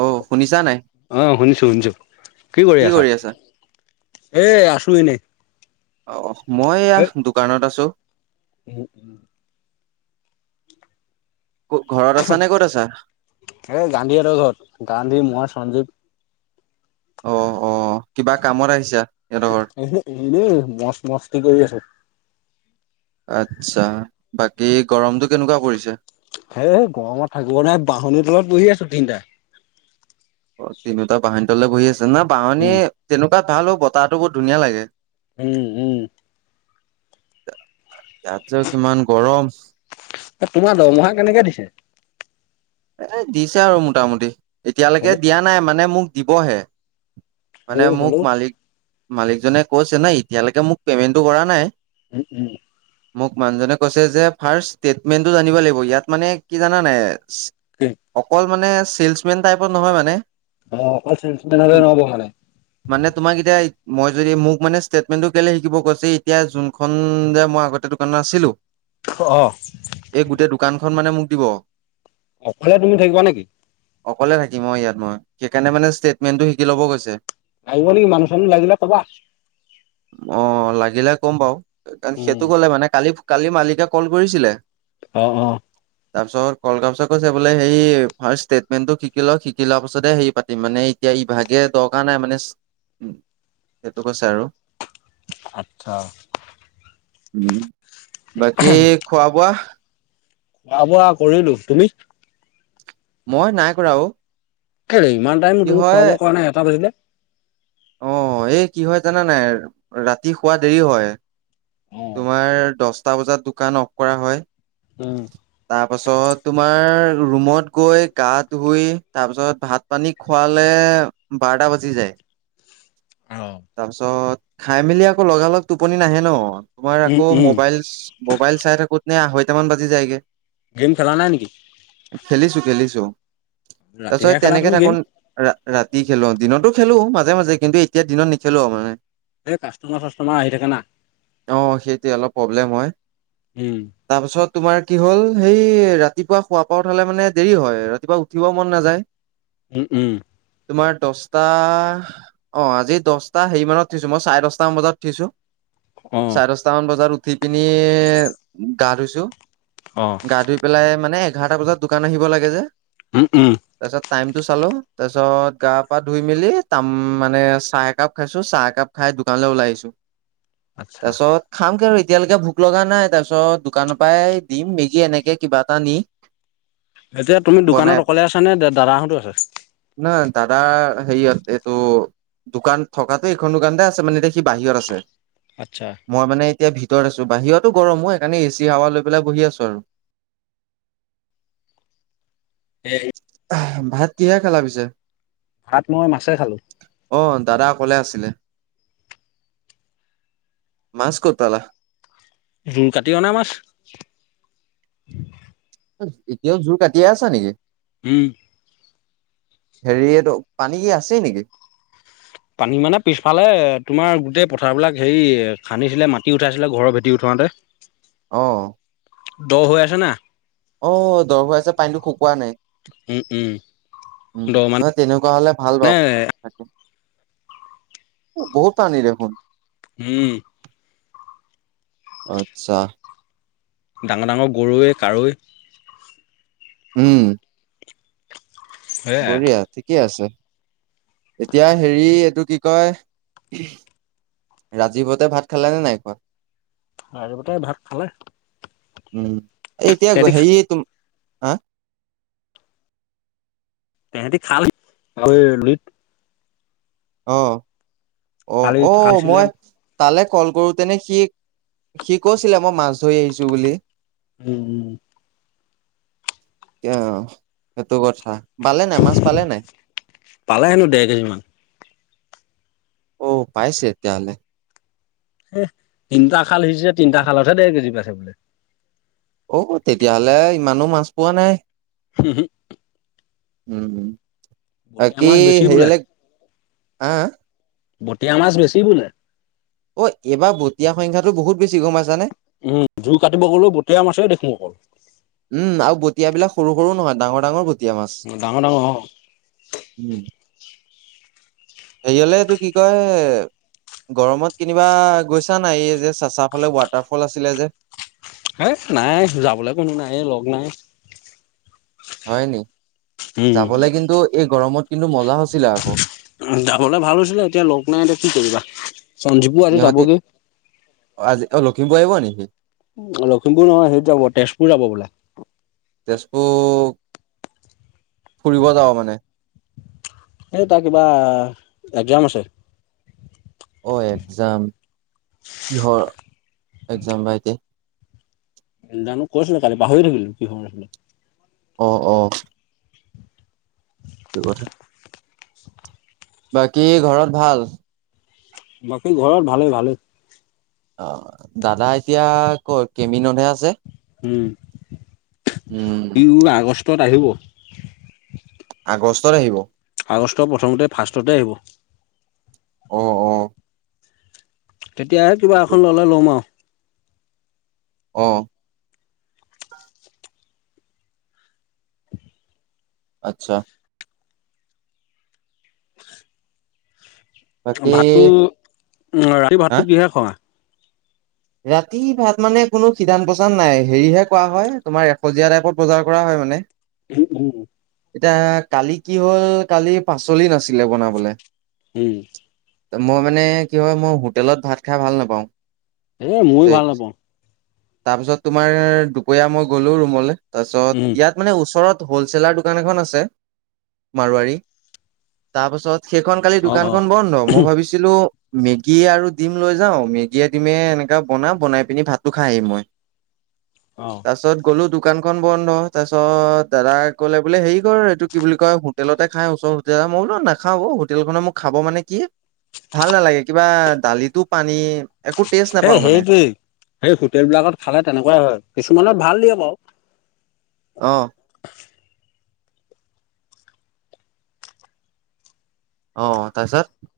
অ শুনিছা নাই আহ শুনিছো শুনিছো। কি কৰি আছা? এ আছো ইনে অ' মই এয়া দোকানত আছো। হৈনা ক- ঘৰত আছা নে ক'ত আছা এ গান্ধীহঁতৰ ঘৰত। গান্ধী মই সঞ্জীৱ। অ' অ' কিবা কামত আহিছা। সিহঁতৰ ঘৰত এইনে মছ মস্তিক কৰি আছো। আত্ছা বাকী গৰমতটো কেনেকুৱা পৰিছে। হে গৰমত থাকিব নাই বাঁহনিৰ তলত বহি আছো তিনটা। অ তিনিওটা বাহনী বহি আছে না বাহনী উম তেনেকুৱাত ভাল হ বতাহটো বহুত ধুনীয়া লাগে। উম উম। তাত কিমান গৰম এ তোমাৰ দৰমহা কেনেকে দিছে? এ দিছে আৰু মোটামুটি এতিয়ালৈকে হলো দিয়া নাই। মানে মোক দিবহে। মানে মোক হলো মালিক মালিকজনে কৈছে নাই এতিয়ালৈকে মোক পেমেন্টটো কৰা নাই। উম উম মোক মানুহজনে কৈছে যে ফাষ্ট তিপমেন্ত টো জানিব লাগিব। ইয়াত মানে কি জানা নাই। কি অকল মানে চেলমেন টাইপত নহয় মানে। অ অকল চেলচমেন হলে তম নহব মানে মানে তোমাৰ কেতিয়া? মই যদি মোক মানে ষ্টেটমেন্টটো কেলে শিকিব কৈছে। এতিয়া যোনখন যে মই আগতে দোকানত আছিলো। অ' অ' এই গোটেই দোকানখন মানে মোক দিব। অকলে তুমি থাকিবা নেকি? অকলে থাকিম অ' ইয়াত মই সেইকাৰণে মানে ষ্টেটমেণ্টটো শিকি ল'ব গৈছে। লাগিব নেকি মানু চান লাগিলা কবা। অ লাগিলে ক'ম বাৰু উম সেইটো ক'লে মানে কি কালি মালিকে কল কৰিছিলে। অ' অ' তাৰ পিছত কল গামোচাত। কৈছে বোলে। সেই ষ্টেটমেটো শিকি লও শিকি লোৱাৰ পাছতে হে পাতিম মানে ইভাগে দৰকাৰ নাই। নাই মানে সেইটো কৈছে আৰু। আচ্ছা। উম বাকী খোৱা-বোৱা? খোৱা-বোৱা কৰিলোঁ তুমি? মই নাই কৰা অ। কেলে ইমান টাইম কি তুমি হয় খোৱা বোৱা কৰা নাই এটা বাজিলে। অ' এই কি হয় জানা নাই ৰাতি শুৱা দেৰি হয়। অ তোমাৰ দছটা বজাত দোকান অফ কৰা হয়। উম তাৰপাছত তোমাৰ। ৰুমত গৈ গা ধুই তাৰ পিছত ভাত পানী খুৱালে বাৰটা বাজি যায়। অ'। তাৰপিছত খাই মেলি আকৌ লগালগ টোপনি নাহে ন। তোমাৰ উম, আকৌ উম, মবাইল মোবাইল চাই থাকোঁ‌ত নে আঢ়ৈটামান বাজি যায়গে। গেম খেলা নাই নেকি? খেলিছোঁ খেলিছোঁ। তাৰ পিছত ৰাতিহে খেলা তেনেকে তুমি গেম, থাকো ৰাতি খেলো দিনতো। খেলো মাজে মাজে কিন্তু এতিয়া দিনত নেখেলো মানে। এই কাষ্টমাৰ চাষ্টমাৰ আহি থাকে না। অ' সেইটোৱে অলপ প্ৰব্লেম হয়। উম, তাৰপিছত তোমাৰ কি হ'ল? সেই ৰাতিপুৱা শুৱাৰ পৰা উঠালে মানে দেৰি হয় ৰাতিপুৱা উঠিবও মন নাযায়। উম উম। তোমাৰ দছটা অ' আজি দহটা হেৰি মানত থৈছোঁ মই চাৰে দছটা মান বজাত উঠিছোঁ। অ', চাৰে দচটা মান বজাত উঠি পিনি গা ধুইছোঁ। অ', গা ধুই পেলাই মানে এঘাৰটা বজাত দোকান আহিব লাগে যে। উম উম। টাইম টো চালো তাৰ পিছত গা পা ধুই মেলি তাম মানে চাহ একাপ খাইছোঁ চাহ একাপ খাই। দোকানলৈ ওলাই আহিছোঁ আচ্ছা, তাৰপিছত খাম কি আৰু। এতিয়ালৈকে ভোক লগা নাই তাৰপিছত দোকানৰ পৰাই দিম মেগী এনেকে কিবা এটা নি। এতিয়া তুমি বনাই দোকানত অকলে আছা নে দাদাহঁতো আছে। হিয়াত এইটো দোকান থকাটো এইখন দোকানতে আছে মানে এতিয়া সি বাহিৰত আছে। আচ্ছা, মই মানে। এতিয়া ভিতৰত আছোঁ বাহিৰতো গৰমো সেইকাৰণে এ চি হাৱা লৈ পেলাই বহি আছোঁ আৰু। এই ভাত কিহে খালা পিছে। ভাত মই মাছে খালোঁ, অ দাদা অকলে আছিলে। মাছ ক'ত পালা। উম কাটি অনা মাছ। এতিয়াওঁ জোৰ কাটিয়েই আছা নেকি। হম। হেৰি এইটো পানী কি আছেই নেকি। পানী মানে পিছফালে তোমাৰ গোটেই পথাৰ বিলাক হেৰি খান্দিছিলে মাটি উঠাইছিলে ঘৰৰ ভেটি উঠাবলে। মানে। অ। দ হৈ আছে না। অ দ হৈ আছে পানীটো শুকোৱা নাই। উম, উম, উম দ মানে তেনেকুৱা হলে ভাল বাৰু তাকে। বহুত পানী দেখোন। উম। আচ্ছা। ডাঙৰ ডাঙৰ গৰৈ কাৰৈ। উম। সেয়াই। বঢ়িয়া ঠিকে আছে। এতিয়া হেৰি এইটো কি কয় ৰাজীৱহতে ভাত খালেনে নাই খোৱা? ৰাজীৱহতে ভাত খালে। উম এ এতিয়া তেহেতি সেয়ে তুম হা [unintelligible] তেহেঁতি খাল গৈ লিত অ অহ কালি অ খাইছিলে মই তালৈ কল কৰোঁতেনে সি, সি কৈছিলে মই মাছ ধৰি আহিছোঁ বুলি। উম এটিয়া সেইটো কথা পালে নাই মাছ পালে নাই। পালে হেনো দেৰ কেজি মান অ পাইছে তেতিয়াহ'লে এ তিনিটা খাল সিচিচে তিনিটা খালতহে দেৰ কেজি পাইছে বোলে। অ তেতিয়াহলে ইমানো মাছ পোৱা নাই। হু হু [unintelligible] উম কি মাছ বেছি বোলে সেইয়ালে হা অ [unintelligible] বটিয়া মাছ বেছি বোলে। অ এইবাৰ বটীয়া সংখ্যাটো বহুত বেছি গম পাইছানে? উম জোৰ কাটিব গ'লেও বটীয়া মাছে দেখো অকল উম আৰু বটিয়াবিলাক সৰু সৰু নহয়। ডাঙৰ ডাঙৰ বটীয়া মাছ। ডাঙৰ ডাঙৰ অ উম। হেৰিয়লে এইটো কি কয়? গৰমত কেনিবা গৈছা নাই যে চাচা ফালে ৱাটাৰফল আছিলে যে। এ নাই যাবলৈ কোনো নাই লগ নাই। হয় নি যাবলে কিন্তু এই গৰমত কিন্তু ম- যাবলে ভাল হৈছিলে এতিয়া লগ নাই এতিয়া কি কৰিবা। সঞ্জীৱো আজি সিহঁতে, যাবগে অ আজি অ লখিমপুৰ আহিব নি? লখিমপুৰ নহয় সেই যাব তেজপুৰ যাব বোলে। তেজপুৰ ফুৰিব যাওঁ মানে। এ তাৰ কিবা একজাম আছে। অ একজাম, কিহৰ একজাম বা ইয়াতে? জানো কৰিছিলে কালি পাহৰি থাকিলো কিহৰ আছিলে? অ অ। এইটো কথা। বাকী ঘৰত ভাল? বাকী ঘৰৰ ভালে ভালে। অ, দাদা এতিয়া ক'ত কেমিনতহে আছে। উম, উম সি আগষ্টত আহিব। ষ্টত আহিব। আগষ্ট প্ৰথমতে ফাৰ্ষ্টতে আহিব। অ অ। তেতিয়াহে কিবা সেইটো এখন ল'লে ল'ম আও। অ। আচ্ছা। বাকী ভাতটো অ ৰাতি হা ভাতটো কিহে খোৱা? ৰাতি ভাত মানে কোনো সিদ্ধান্ত প্ৰচান নাই হেৰিহে কোৱা হয় তোমাৰ এসজীয়া টাইপত বজাৰ কৰা হয় মানে। উম উম। এতিয়া কালি কি হল কালি পাচলি নাছিলে বনাবলে? উম। মই মানে কি হয় মই হোটেলত ভাত খাই ভাল নাপাওঁ। এ ময়ো দেই ভাল নাপাওঁ। তাৰপিছত তোমাৰ দুপৰীয়া মই গলো ৰুমলে, তাৰপিছত উম ইয়াত মানে ওচৰত হ'লছেলাৰ দোকান এখন আছে, মাৰুৱাৰী তাৰপাছত সেইখন কালি অ অ দোকানখন বন্ধ, মই ভাবিছিলো মেগী আৰু ডিম লৈ যাও, মেগী তিমে এনেকা বনাম বনাই পিনি ভাতটো খাই আহিম মই, অ তাৰপিছত গলো দো দোকানখন বন্ধ তাৰপিছত দাদাই কলে বোলে হেৰি কৰ এইটো কি বুলি কয় হোটেলতে খাই ওচৰ হোটেল মই বোলো নাখাওঁ হোটেলখনৰ মোক খাব মানে কি ভাল নালাগে কিবা দালিতো পানী। একো টেষ্ট নাপাওঁ এ' মানে। সেইটোৱে সেই হোটেল বিলাকত খালে তেনেকুৱাই হয় কিছুমানত ভাল দিয়ে বাও। আহ। আহ তাৰপিছত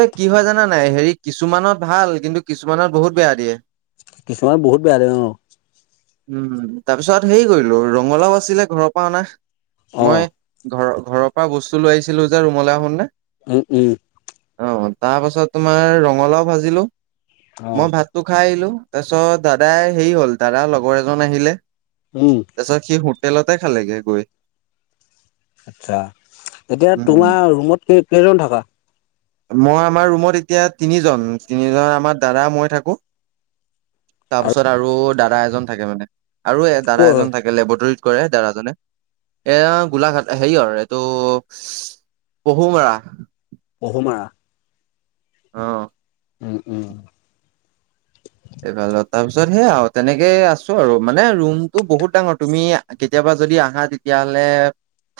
এ কি হয় জানা নাই, হেৰি কিছুমানত ভাল কিন্তু কিছুমানত বহুত বেয়া দিয়ে। কিছুমান বহুত বেয়া লাগে ন। উম, তাৰ পিছত হেৰি কৰিলো ৰঙালাও আছিলে ঘৰৰ পৰা অনা। অ মই ঘৰ ঘৰৰ পৰা বস্তু লৈ আহিছিলো যে ৰুমলৈ আহন নে। উম উম। অঁ তাৰপাছত তোমাৰ ৰঙালাও ভাজিলোঁ, অ মই ভাতটো খাই আহিলোঁ। তাৰপিছত দাদাই হেৰি হল দাদা লগৰ এজন আহিলে, উম তাৰপিছত সি হো তেলতে খালেগে গৈ। আচ্ছা, এতিয়া উম, তোমাৰ ৰুমত কে কেইজন থাকা? মই আমাৰ ৰুমত এতিয়া তিনিজন, তিনিজন আমাৰ দাদা মই থাকো। তাৰ পাছত আৰু দাদা এজন থাকে মানে, আৰু এ ক'ৰ দাদা হয় এজন থাকে লেবৰেটৰীত কৰে দাদাজনে। এয়া গোলাঘাট হেৰি আৰু এইটো পহুমৰা। পহোমাৰা। অঁ। উম উম। এইবাল তাৰ পিছত সেইয়া তেনেকে আছো আৰু মানে ৰুমটো বহুত ডাঙৰ তুমি কেতিয়াবা। যদি আহা তেতিয়াহলে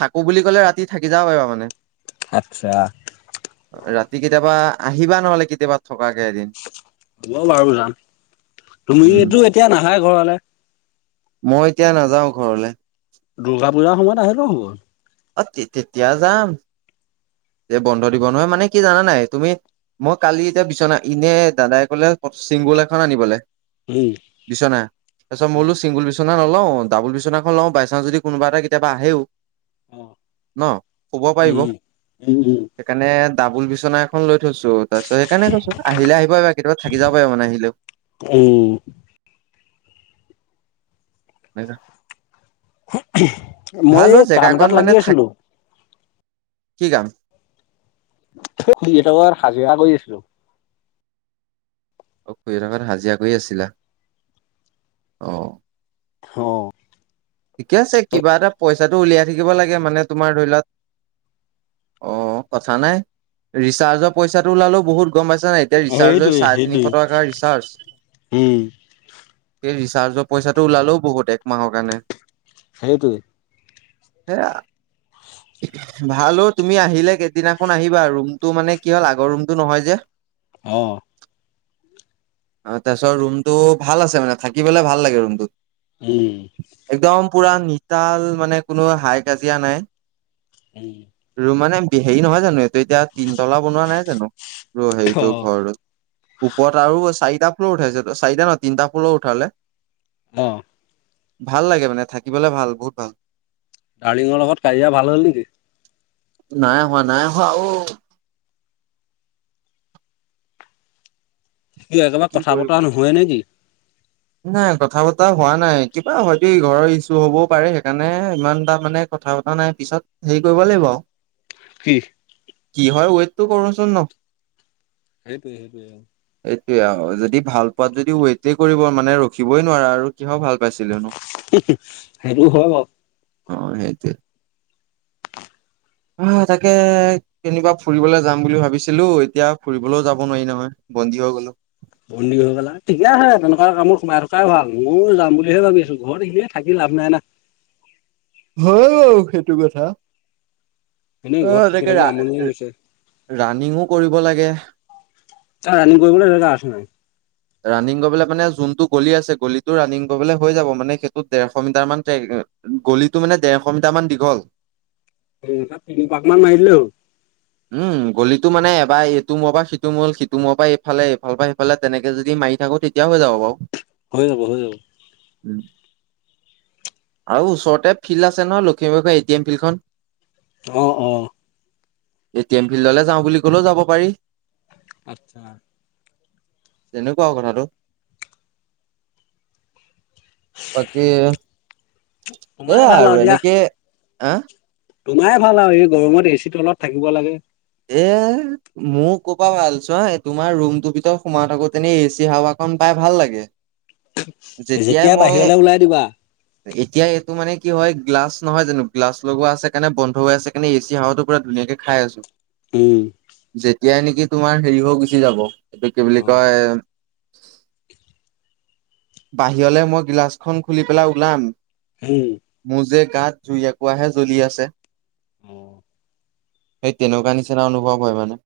থাকো বুলি ক'লে ৰাতি থাকি যাব পাৰিব মানে। আচ্ছা ৰাতি কেতিয়াবা আহিবা নহলে কেতিয়াবা। থকাকে এদিন হ'ব বাৰু জান উম তুমিতো এতিয়া নাহাই ঘৰলে। মই এতিয়া নাযাওঁ ঘৰলৈ। দূৰ্গা পূজাৰ সময়ত আহিলে হল। অ তেতিয়া যাম। যে বন্ধ দিব নহয় মানে কি জানা নাই তুমি। মই কালি এতিয়া বিচনা এনে দাদাই কলে চিংগুল এখন আনিবলৈ। উম বিছনা, তাৰপিছত মই অ বোলো চিংগুল বি। বিচনা নলওঁ ডাবুল বিচনাখন লওঁ যদি কোনবা এটা কেতিয়াবা আহেও। অ ন শুব পাৰিব। উম, উম উ। সেইকাৰণে ডাবুল বিচনা এখন লৈ। থৈছো তাৰপিছত সেইকাৰণে কৈছো আহিলে আহিব পাৰিবা কেতিয়াবা থাকি যাব পাৰিব মানে আহিলে উম [unintelligible] মই ভালো এই কাম জেগাকণ এটাত মানে লাগি থাক। আছিলো। কি গান। ত এটা ব সাজিয়া কৰি আছিলো। অ শুৰি থকাত হাজিৰা কৰি আছিলা অ। অঁ। ঠিকে আছে কিবা এটা পইচাটো উলিয়াই থাকিব লাগে মানে তোমাৰ ধৰি লোৱা। অ'কথা নাই ৰিচাৰ্জৰ পইচাটো ওলালেও বহুত। গম পাইছ না এতিয়া ৰিচাৰ্জৰ সেইটোৱে চাৰে তিনিশ সেইটোৱে টকাৰ ৰিচাৰ্জ। উম, সেই ৰিচাৰ্জৰ পইচাটো ওলালেও বহুত এক মাহৰ কাৰণে। সেইটোৱে। সেইয়া। ভালো অ তুমি আহিলে কেইদিনাখন আহিবা ৰুমটো মানে কি হ'ল আগৰ ৰুমটো নহয় যে।। অহ। অ' তাৰপিছত ৰুমটো ভাল আছে মানে থাকিবলে ভাল লাগে ৰুমটোত। উম একদম পুৰা নিতাল মানে কোনো হাই কাজিয়া নাই। উম, ৰুম মানে হেৰি নহয় জানো এইটো এতিয়া তিনতলা বনোৱা নাই জানো? ৰ সেইটো অ', ঘৰলৈ ওপৰত আৰু চাৰি। তিটা ফ্লোৰ উঠাইছে ট চাৰিটা ন তিনিটা ফ্লোৰ উঠালে। অহ। ভাল লাগে মানে থাকিবলে ভাল বহুত ভাল। কালিংৰ লগত কাজিয়া ভাল হল নেকি? নাই হোৱা নাই হোৱা অহ। ই একেবাৰে কি কথা বতৰা কৰিবা? নহয় নেকি? নাই কথা বতৰা হোৱা নাই কিবা হয়তো ঘৰৰ ইছুহু হবও পাৰে, সেইকাৰণে ইমান তটা মানে। কথা পতা নাই পিছত হেৰি কৰিব লাগিব আৰু। কি? কিহৰ ৱেত টো কমাবাচো ন। সেইটোৱ সেইটোৱ। এতিয়া হয় যদি ভাল পোৱাত যদি ৱেইটে কৰিব মানে ৰখিবই নোৱাৰা আৰু কিহৰ ভাল। পাইছিলোনো। সেইটো হয় বাওঁ। অ সেই তুৱে। হয় তাকে কেনিবা ফুৰিবলৈ যাম বুলি ভাবিছিলো, এতিয়া ফুৰিবলৈও যাব নোৱাৰি নহয়। বন্দী হৈ গ'লো বন্দী হৈ গলা, ঠিকে আছে তেনেকুৱা কামত সোমাই থকাই ভাল, ময়ো যাম বুলিহে ভাবি আছো, ঘৰত এনেই থাকি লাভ নাই না। হয় বাওঁ সেইটো কথা। এনেই অ ঘৰত থাকি এনেকে থাকি ৰা আমনি লাগি গৈছে। ৰাণিঙো কৰিব লাগে। তাত ৰানিং কৰিবলে জেগা আছে নাই? ৰানিং কৰিবলে মানে যোনতটো গলি আছে গলিটো ৰানিং কৰিবলৈ হৈ যাব মানে সেইটো ডেৰশ মিটাৰ মানে ট্ৰেক গলিটো মানে ডেৰশ মিটাৰ মান দীঘল তিনি পাক মান মাৰি দিলেই হ'ল। উম গলিতো মানে পাই এইটো মোৰ পৰা সিটো মল সিটো মৰ পৰা এইফালে এইফাল বা পৰা সেইফালে তেনেকে যদি মাৰি থাকোঁ তেতিয়া হৈ যাব বাও। হৈ যাব হৈ যাব- উম [inaudible] আৰু ওচৰতে ফিল্ড আছে ন লখিমপুৰৰ এ টি এম ফিল্ডখন। অ অ এ টি এম ফিল্ডলৈ যাওঁ বুলি কলেও যাব পাৰি আচ্ছা তেনেকুৱা আউ কথাটো বাকী এয়া তোমাৰে এইয়াই ভাল আৰু দিয়া এনেকে আহ তোমাৰে ভাল আও এই গৰমত এচি তলত অলপ থাকিব লাগে। এ মোৰ কৰ পৰা ভাল ছোৱা এ তোমাৰ ৰুম টো ভিতৰত সোমাই থাকোঁ তেনি এ চি হাৱা খন পাই- খাই ভাল লাগে, যেতিয়াই মই বাহিৰলৈ ওলাই দিবা এতিয়া ইটো মানে- কি হয় গ্লাছ নহয় জানো গ্লাছ লগোৱা আছে কাৰণে বন্ধ হৈ আছে কাৰণে এ চি হাৱা টো পুৰা ধুনীয়াকে খাই আছো উম- এতিয়াই নেকি তোমাৰ হেৰি হৈ গুচি যাব এইটো কি বুলি কয়- বাহিৰলৈ মই গিলাচখন খুলি পেলাই ওলাম উম মোৰ যে গাত জুই এককুৱাহে জ্বলি আছে- অ সেই তেনেকুৱা নিচিনা অনুভৱ হয় মানে-